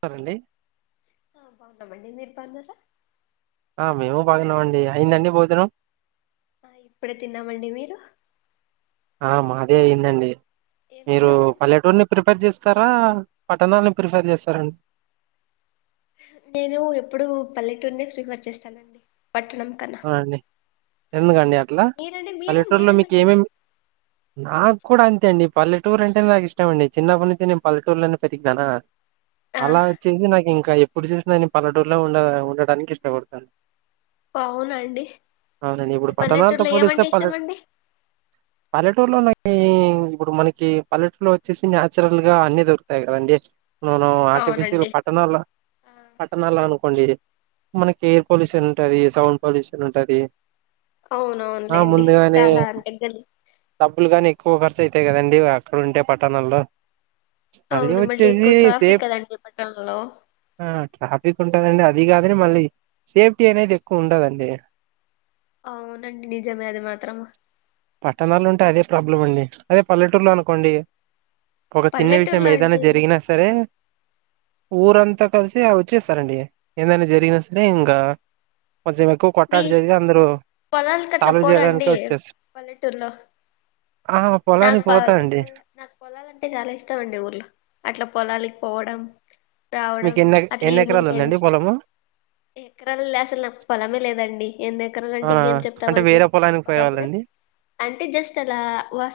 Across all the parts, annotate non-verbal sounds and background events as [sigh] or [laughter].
సరండి. ఆ బాగున మడి నేర్పం గద. మేము బాగున్నామండి అయిందండి భోజనం. ఆ ఇప్పుడే తిన్నామండి మీరు. ఆ మాది అయిందండి. ఏం మీరు తిన్నారండి పల్లెటూరిని ప్రిపేర్ చేస్త. స్తారా పట్టణాలని ప్రిఫర్ చేస్తారండి. నేను ఎప్పుడు పల్లెటూరునే ఫ్రీఫర్ చేస్తానండి. పట్టణం కన్నా అవునండి ఆ, ఎందుకండి అట్లా మీరండి మీరు పల్లెటూరులో మీకు మీరెందుకండి ఏమేమి నాకు కూడా అంతె. అద అండి పల్లెటూర్ అంటే నాకు ఇష్టంమండి చిన్నప్ప నుంచి నేనుల్లెటూర్లోనే పెరిగానా. ఆ అలా వచ్చేసి నాకు ఇంకా ఎప్ప. ఇప్పుడు చూసిన నేను పల్లటూరులో ఉండ ఉండటనికి ఇష్టపడతాను. అవునా అండి తనను మీ ఇప్పుడు పట్టణాలతో పల్లెటూరులో పోలిస్తే ఏమంటే పల్లె ఇష్టమండి పల్లెటూరులో. ఇప్పుడు మనకి పల్లెటలో వచ్చేసి న్యాచురల్ గా అన్ని దొరుకుతాయి కదండి. నను ఆర్టిఫిషియల్ అవునండి పట్టణాల ఆ, పట్టణాల అను. కొండి మనకి ఎయిర్ పొల్యూషన్ సౌండ్ పొల్యూషన్ ఉంటది ఆ అవునవునులేండి ముందుగానే చాలా దగ్గ డబ్బులు గాని ఎక్కువ ఖర్స్ అయితాయి కదండి అక్కడ ఉంటే పట్టణాల్లో మళ్ళీ అవును వచ్చేసి ఎక్కువ ట్రాఫిక్ సేఫ్ కదండి పట్టణంలో ఆ ట్రాఫిక్ ఉంటుందండి అది దిగ అ్ర మళీ సేఫ్టీ ఏనైతే కూండదండి అవునండి నిజమే అది మాత్రము ప్రబ్లం అండి అదే పల్లెటూరులో అనుకోండి ఒక చిన్న విషయం పల్లెటూరులో అంటే ఏదైనా ఇలా- జరిగినా సరే ఊరంతా కలిసి వచ్చేస్తారండి ఏదైనా జరిగినా స ఆ, సరేంగా మీ పొలాలకు అట్లా సాల్వ్ చేయడానికే పోరాండి వచ్చేస్తారు పల్లెటూర్లో ఆ పొలానికి నాకుొ పోతా అండి నాకు పొలాలు అంటే చాలా ఇష్టం అండి ఊర్లో అట్లా పొలా కళలికి పోవడం రావడం మీకు ఎన్ని అట్లా ఎన్ని ఎకరాలు ఉందండి పొలము ఎకరాల అసలు నాకు పొలమే లేదండి ఎన్ని ఎకరలు అంటే అవునా ఇంకేం అంటే చెప్తామండి వేరే పొలానికి పొలమ పోయేవాళ్ళండి అంటే జస్ట్ అలా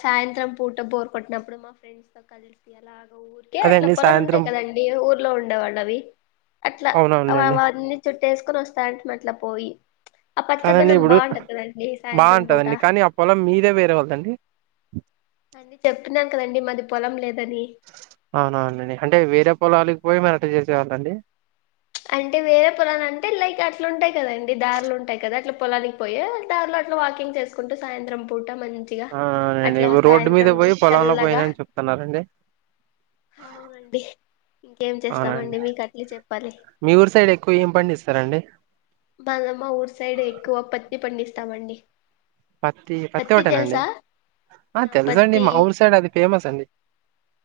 సాయంత్రం పూట పోరు కొట్టినప్పుడు మా ఫ్రెండ్స్ తో కలిసి అలా ఊరికే అదే అట్లా అండి పొలాలు సాయంత్రం ఉంటాయి కదండడి ఊ లో ఉండేవాళ్ళ అవి అట్లా అవునవునులేండి వావన్న చుట్టేసుకొని వస్తాంటే మట్ల పోయి ఆ కాదండి పచ్చదనం ఇప్పుడు బాగుంటది కదండి సాయంత్రం పూట బాగుంటదండి కానీ అపోలో మీదే వేరే వాళ్ళదండి అండి చెప్తున్నాను కదండి మాది పొలం లేదు అవునవునండి అంటే వేరే పొలాలకి పోయి మరి చేసేవాళ్ళండి అంటే వేరే పొలాలు అంటే లైక్ అట్లు ఉంటాయి కదండి దారులు ఉంటాయి కదా అట్లా పొలానికి పోయి దారులో అట్లా వాకింగ్ చేసుకుంటూ సాయంత్రం పూ మంచిగా అవునవునండి అట్లా రోడ్డు మీద సాయంత్రంలో పోయి పొలంలో తెల్లగా పోయినని చెప్తున్నారండి అవునండి ఇంకేం అవునండి చేస్తామండి మీకు అట్లే చెప్పాలి మీ ఊరు సైడ్ ఎక్కువ ఏం పండిస్తారంండి ఇస్తామండి పత్తి పత్తి ఒకటేనండి ఆ తెలుస అండి మా ఊరు సైడ్ అది ఫేమస్ అండి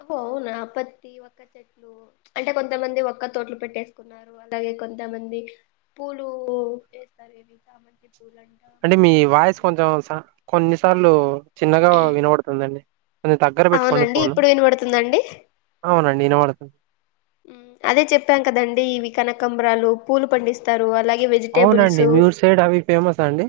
అ అవునా పత్తి ఒక్క చెట్లు అంటే కొంతమంది ఒక్క తోట్లు పెట్టేసుకున్నారు అలాగే కొంతమంది పూలు వేస్తారు ఇది చ అంటే మీ వాయిస్ కొంచెం కొన్నిసార్లు చిన్నగా వినబడుతుందండి కొ దగ్గర పెట్టుకోండి అవునండి ఫోను ఇప్పుడు వినబడుతుందండి అవునండి విన పడుతుంది హ్మ్మ్ అదే చెప్పాం కదండి ఇవి కనకంబరాలు పూలు పండిస్తారు అలాగే అవునండి వెిటబుల్స్ మీ ఊరు సైడ్ అవి ఫేమస్ అండి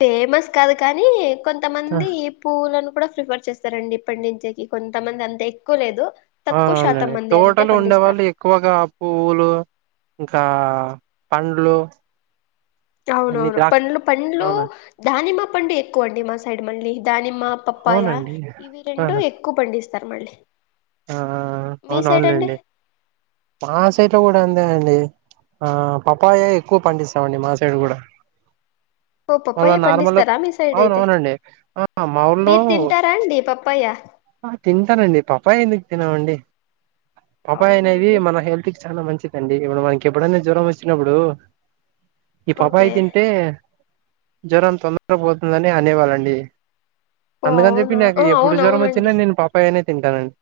ఫేమస్ కాదు కానీ కొంత ఆ! మంది పలను కూడా ప్రిఫర్ చేస్తారండి ఇప్పటి నుంచేకి కొంతమంది అంత ఎక్కువ లేదు తక్కువ శాతం అవునండి మంది అంతే టోటల్ ఉండే పండిస్తారు వాళ్ళు ఎక్కువగా పులు ఇంకా ఆ పండ్లు అన్ని అవునవును ద్రాక్ష పంలు పండ్లు అవున దానిమ్మ ండి ఎక్కువ అండి మా సైడ్ మళ్ళీ దానిమ్మ అమ్మ పప్పాయ అవునండి ఇవి రెండు ఆహా ఎక్కువ పండిస్తా సరే మళ్ళీ ఆ మీ సైడ్ అండి అవునవునులేండి మాసైట్లో కూడా అ అే అండి ఆ పప్పయ ఎక్కువ పండిస్తామండి మా సైడ్ కూడా ఓ మళ్ళ పప్పయ్య నార్మల్ పండిస్తారా మీ సైడ్ అయితే అవునవునండి ఆ! మా ఊర్లో మీరు తింటారా అండి పప్పయ్య ఆ తింటానండి పప్పయ ఎందుకు తిినమండి పాప అవునా అయినవి అండి మన హెల్ తిచ్ చాలా మంచిదండి ఇప్పుడు మనకి ఎప్పుడైనా జ్వరం వచ్చినప్పుడు ఈ పాప యి ఓకే తింటే జ్వరం తొందరగ పోతుందని అనేవాళ్ళండి ఓ అందుకని చెప్పి అవునా నాకు ఆ ఎప్పుడు జ్వరం వచ్చి చిన్న అవునవునండి నేను పాప ఏ నే తింటానండి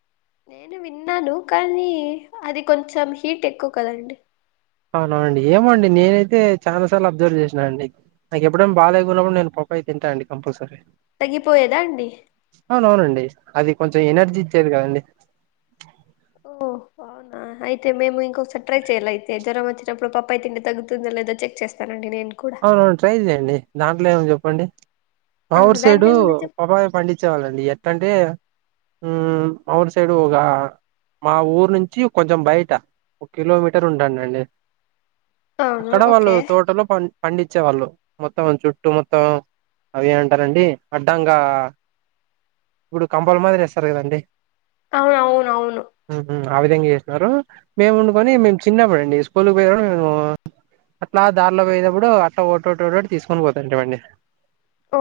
నేను విన్నాను కానీ అది కొంచెం హీట్ ఎక్కువ కదండి అవును అవునండి ఏమో అండి నేనైతే చాలా సార్లు అబ్జర్వ్ చేసినాను అండి నాకే ఎప్పు డ్ ఇప్పుడేం బాగలేనప్పుడు నేను పపాయి తింట అండి కంపల్సరీ తగ్గిపోయేదా అండి అవున అవునండి అది కొంచెం ఎనర్జీ ఇచ్చేది కదండి ఓ అవునా అయితే మేము ఇంకొకసారి ట్రై చెయ్యాల అయితే జ్వరం వచ్చి చప్పుడు బోప్పయి తింటే తగ్గుతుందా లేదో చెక్ చేస్తానండి నేను కూడా అవును అవును ట్రై చెయండి దాంట్లో ఏముం చెప్ చెప్పండి మా ఆ, ఊరు సైడు దాంట్లో ఏముంది చెప్ పాబ పండించేవాళండి ఎట్ట అంటే అ వుర్ సైడు ఒక మా ఊరు నుంచి కొంచెం బయట ఒక కిలోమీటర్ ఉంట అండి అవును అక్కడ వాళ్ళు ఓకే తోటలో పండ్ పండించేవాళ్ళు మొత్తం చుట్టూ మొత్తం అవి ఏ అంటారండి అడ్డంగా ఇప్పుడు కంబల్ మాదిరి వేస్తారు కదండి అవును అవును అవును ఆ విధంగా చేస్తున్నారు మేము ఆ, వండుకొన్ని మేము చిన్నపోయితీసుకు కులి పోయడు మేము అట్లా దారిలో పోయేనప్పుడు ఇప్పుడు అట్ట ఒకటోటి తీసుకొని పోతాంటవండి ఓ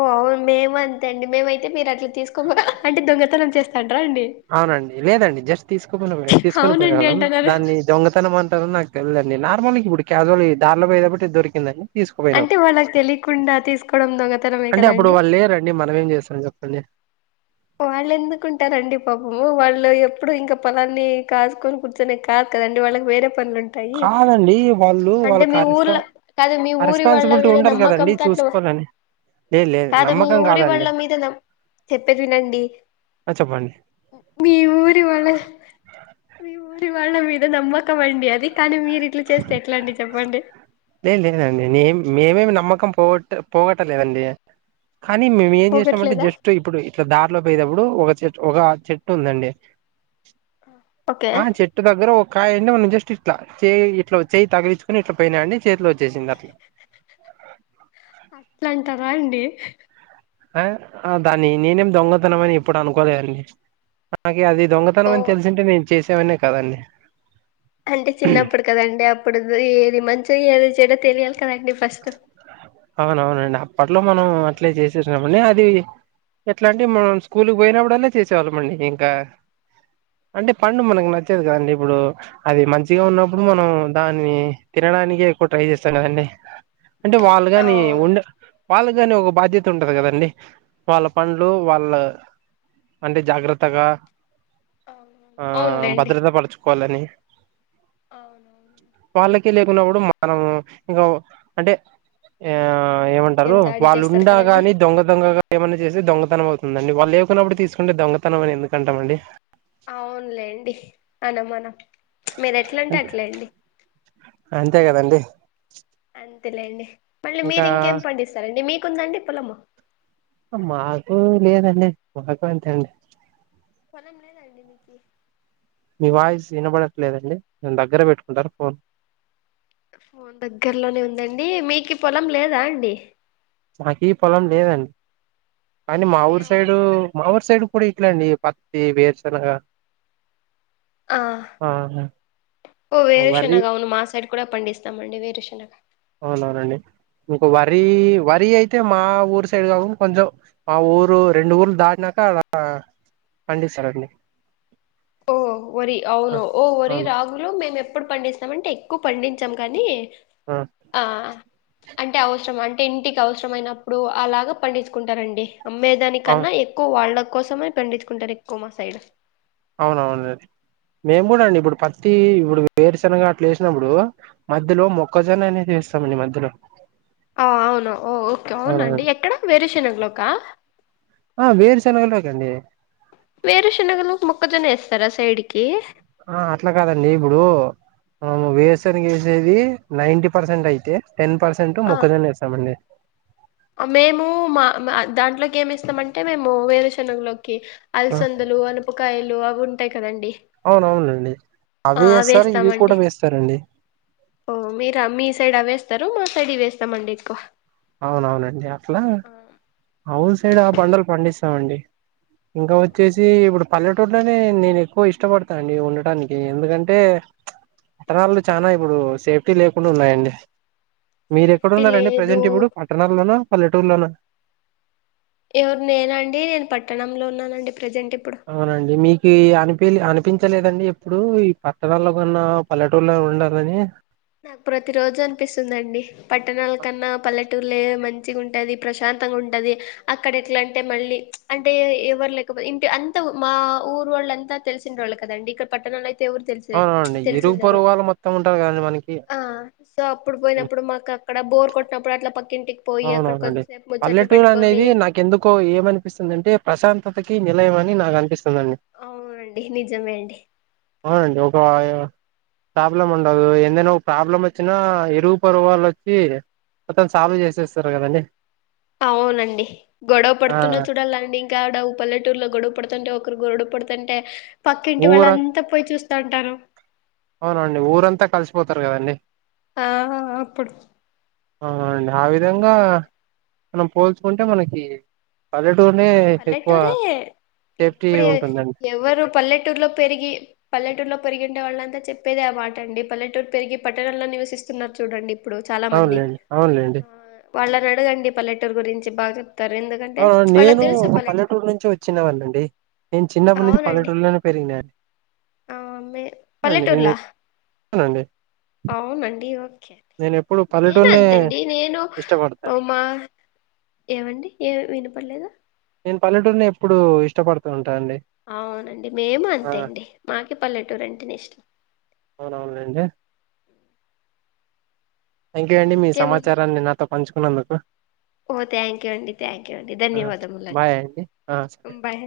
మేము అంతే అండి మేమైతే మీరు అట్ల తీసుకోక పోతే అంటే దొంగతనం చేస్త అవునండి లేదండి జస్ట్ తీసుకుని పో తీసుకొని అవునండి పోయేగళ్లం అంటున్నారు దాన్ని దొంగతనం అంటారు నాకు తెలిలేదు నార్మల్ ఇప్పుడు క్యాజువల్ ఈ దార్లో పోయిదట్టి దొరికిందని అంటే వాళ్ళకి తెలియకుండా తీసుకోవడం దోగతన అంటే అప్పుడు వాళ్ళు లేరండి మనం ఎంచేస్తాం చెప్పండి అ [unintelligible] వాళ్ళు ఎందుకుంటారండి పాపము వాళ్ళు ఎప్పుడు ఇంకా పొలాన్ని కాసుకొని కూర్చొనే కాదు కదండి వాళ్ళకి వేరే పనులుంటాయి కాదండి వాళ్ళు వాళ్ళ అంటే మీ ఆ రెస్పా ఊర్లో కాదు మీ ఆ ఊరి వాళ్ళ రెస్పాన్సిబిలిటీ మీద ఉండాలి కదండి నమ్మకంతో అట్ చూసుకోవాలని లేదు లేదు కాదు మీ నమ్మకం ఊరి కాదండి వాళ్ళ మీద నమ్ చెట్ వినండి ఆ చెప్పండి మీఊరి వాళ్ళు మీ ఊరి వాళ్ళ మీద నమ్మకం అండి అది కానీ మీరు ఇట్లా చేస్తే ఎట్లా అండి చెప్పండి లేదు లేదండి మేమేమి నామ్మకం పోగట్ట పొగట్టలేనండి కానీ మేము ఏం చేస్తామంటే పోగట్లేదా జస్ట్ ఇప్పుడు ఇట్లా దారిలో పోయేటప్పుడు ఒక చె ఒక చెట్టు ఉందండి ఓకే ఆ చెట్టు దగ్గర ఒక కాయ అండి మనం జస్ట్ ఇట్లా చేయ ఇట్లా చేయి తగిలిచుకొని ఇట్లా పోయినా అండి చేతిలో వచ్చేసింది అట్లా అట్లాంటరా అండి ఆ దాన్ని నేనేమి దొంగతనం అని ఎప్పుడూ అనుకోలేదండి అది ఓ దొంగతనం అని తెలిసింటే నేను చేసేవాడిని కదండి అంటే చిన్నప్పుడు కదండి అప్పుడు ఏ ఏది మంచో ఏది చెడో తెలియాలి కదండి ఫస్ట్ అవునవును అండి అప్పట్లో మనం అట్లే చేసేసినమండి అది ఎట్లా అంటే మనం స్కూల్కి పోయినప్పుడుల్లా చేసేవాళ్ళం అండి ఇంకా అంటే పండు మనకు నచ్చదు కదండి ఇప్పుడు అది మంచిగా ఉన్నప్పుడు మనం దాన్ని తినడానినికి ఎక్కువ ట్రై చేస్తాం కదండి అంటే కానీ ఉండ అవును వాళ్ళ కాని ఒక బాధ్యత ఉంటది కదండి వాళ్ళ పనులు వాళ్ళు అంటే జాగ్రత్తగా అవునవును ఆ అవునులేండి భద్రత పరుచు కొళ్లని అవునవునండి వాళ్లకి లేకున్నప్పుడు మనం ఇంకా అంటే ఆ ఇంకా మీరు ఇంకేం ఏమంటారు దాడి వాళ్ళు చేస్తారు కదండి ఉండగాని దొంగ దొంగగా ఏమన్నా చేే దొంగతనం అవుతుందండి వాళ్ళు లేేకున్నప్పుడు తీసుకుంటే దొంగతనం అని ఎందుకంటామండి అవునులేండి అన మన అంటే అంతే కదండి లేండి మళ్ళీ మీరు ఇంకా ఇంకేం పండిస్తారండి మీకుందండి పొలము డి మాకు అంతే అండి పొలం లేదా అండి మీకీ మీ వాయిస్ వినబడట్లేదండి దగ్గర పెట్టుకుంటారు ఫోన్ ఫోన్ దగ్గరలోనే ఉందండి మీకు పొలం లేదా అండి నాకీ పొలం లేదండి అ ఏ మాఊరి సైడ్ అవునండి మాఊరు సైడ్ ఇప్పుడు ఇట్లా అండి పత్తి వేరుశనగా ఆ ఓ వేరు వరి శనగ అవును మా సైడ్ కూడా పండిస్తామండి వేరు శనగా అవునవును అండి ఇంకో వరి వరి అయితే మా ఊరు సైడ్ కాకుండా కొంచెం మా ఊరు రెండు ఊర్లు దాటినాక అలా పండిస్తారండి. ఓ వరి ఆ! అవును ఓ వరి అవును రాగులో మేము ఎ ఎప్పుడు పండిస్తామంటే ఎక్కువ పండించాం కానీ ఆ అంటే అవసరం అంటే ఇంటికి అవసరం అయినప్పుడు అలాగ పండించుకుంటారండి. అమ్మే అవు దానికన్నా ఎక్కువ వాడ కోసమే పండించుకుంటారు ఎక్కువ మా సైడ్ అవునవునండి మేము కూడా అండి ఇప్పుడు ప ప్రతి ఇప్పుడు వేరుశనగా అట్లా వేసినప్పుడు మధ్యలో మొక్కజొన్న అనేది వేస్తాం మధ్యలో ఆ అవును ఓ ఓకే అవునవును అవునండి ఎక్కడ వేరే శెనగ పప్పు క్క ఆ బేరు చెన వండి వేరు శనగలో ముక్కజనే వేస్తారా సైడ్కి ఆ అట్లా కాదండి ఇప్పుడు మనం వేసనికి వేసేది నైన్టీ పర్సెంట్ అయితే టెన్ పర్సెంట్ ఆ మొక్కజొన్న వేస్తామండి మేము మా మ దాంట్లకి ఏమి ఇస్తామంటే మేము వేరే శనగలో కి ఆ అల్సందలు అనుపకాయలు ఉంటా అవునవునండి ఆ అవి వేస్తారు ఇవి కూడా అవేస్తామండి వేస్తారండి. సైడ వేస్తారు సైడి వేస్తామండి ఎక్కువ అవునవునండి అట్లా ఆ, అవు సైడ్ ఆ పండలు పండిస్త స్త అండి ఇంకా వచ్చేసీ అవునా. ఇప్పుడు పల్లెటూర్ ట్లనే నేను ఎక్కువ ఇష్టపడతానండి ఉండటానికి ఎందుకంటే ప్చ్ పట్టణాల్లో చానా ఇప్పుడూ సేఫ్టీ లేకుండ ఉన్నాయండి. మీరు ఎక్కడ సేఫ్టీ ఉన్నారండి లేదు ప్రజెంట్ ఇప్పుడు. పట్టణాల్లోనా పల్లెటూరులోనా ఎవరు నేనా అండి నేను పట్టణంలో ఉన్నానండి. ప్రజెంట్ ఇప్పుడు అవునండి మీకీ అనిపీ లే అనిప్ ప్పించలేదండి ఎప్పుడూ ఈ పట్టణంలో కన్నా పల్లెటూళ్లో ఉండాలనీ. నాకు ప్రతి రోజు అనిపిస్తుందండి పట్టణాల కన్నా పల్లెటూర్లే మం మంచిగ ఉంటది ప్రశాంతంగా ఉంటది అక్కడ ఎట్ల అంటే మళ్ళీ ప్చ్ అంటే ఎవరు లేకపో ఇంటి అంత మా ఊరు వోళ్ళంతా తెలిసిన ఓళ్ళు కదండి ఇక్కడ పట్టణాల అయిత్ అవునండి ఇరుగు పొరుగు వాళ్లు మొత్తం ఉంటారు గాన్ ఆ సో అప్పుడు పోయినప్పుడు మాకు అక్కడ బోర్ కొట్టినప్పుడు అట్లా పక్ అవునవునండి పల్లెటూరు పెట్టుకొని అనేది నాకెందుకో ఏమనిపిస్తుందంటే ప్రశాంతతకి నిర్ ఇల్లేమని నాక్ అనిపిస్ అవునండి నిజమే అండి. అవునండి ఒక ప్రాబ్లం ఉండదు ఏందైనా ఒక ప్రాబ్లం వచ్చినా ఇరుగు పొరుగు వాళ్ళు వచ్చి మొత్తం సాల్వ్ చేసేస్ తిరుగదండీ అవునండి గొడవ ఆ! పడుతున్నా చూడాలండి ఇంకాడ పల్లెటూరులో గొడవ పడుతుంటే ఒకరు గొడ పుడతుంటే పక్కింటి ఊర వాళ్ళంతా పోయి చూస్ టన్ టారు అవునండి ఊరంతా కలిసిపోతారు కదండి ఆ అప్పుడు అవునండి ఆ విధంగా మనం పోల్చుకుంటే మనకి పలె పల్లెటూరే సేఫ్టీ ఎప్పుడు ఉంటుందండి. ఎవరు పల్లెటూరులో పెరిగి పల్లెటూరులో పెరిగుండే వాళ్ళంతా చెప్పేదే ఆ మాట అండి పల్లెటూరు పెరిగి పట్టణంలో నివసిస్తున్నారు చూడండి. ఇప్పుడు చాలా మంది అవునులేండి అవునులేండి. ఆ వాళ్ళని అడగండి పల్లెటూరు గురించి బాగ చెప్ తారు ఎందుకంటే ఆ చ్ వాళ్ళక్ నేను తెల్సు ఒక పల్లెటూరు నుంచే వచ్చిన వాన్నండి నేను చిన్నప్పటి నుంచి అవునండి పల్లెటూరులోనే పెరిగినా అండి ఆ మీ ఆ పల్లెటూర్లా నేనిక్ అవునండి అవునండి ఓకే నేన్ పల్లెటూరునే అంతే అండి నేను ఇష్టపడతా బొమ్మ ఏవండీ ఏ విని పర్లేదా నేను పల్లటూరినే ఎప్పుడూ ఇష్టపడుతా అవునండి మేము అంతే అండి మాకి పల్లెటూరు అంటే నే ఇష్టం. అవునవునులేండి థ్యాంక్ యూ మరి అండి మీ ఇంకేమండి సమాచారాన్ని నాతో పంచుకున్నందుకు ఓ థ్యాంక్ యూ అండి థ్యాంక్ యూ అండి అహ ధన్యవాదములండి బాయ్ అండి ఆ సరే బాయ్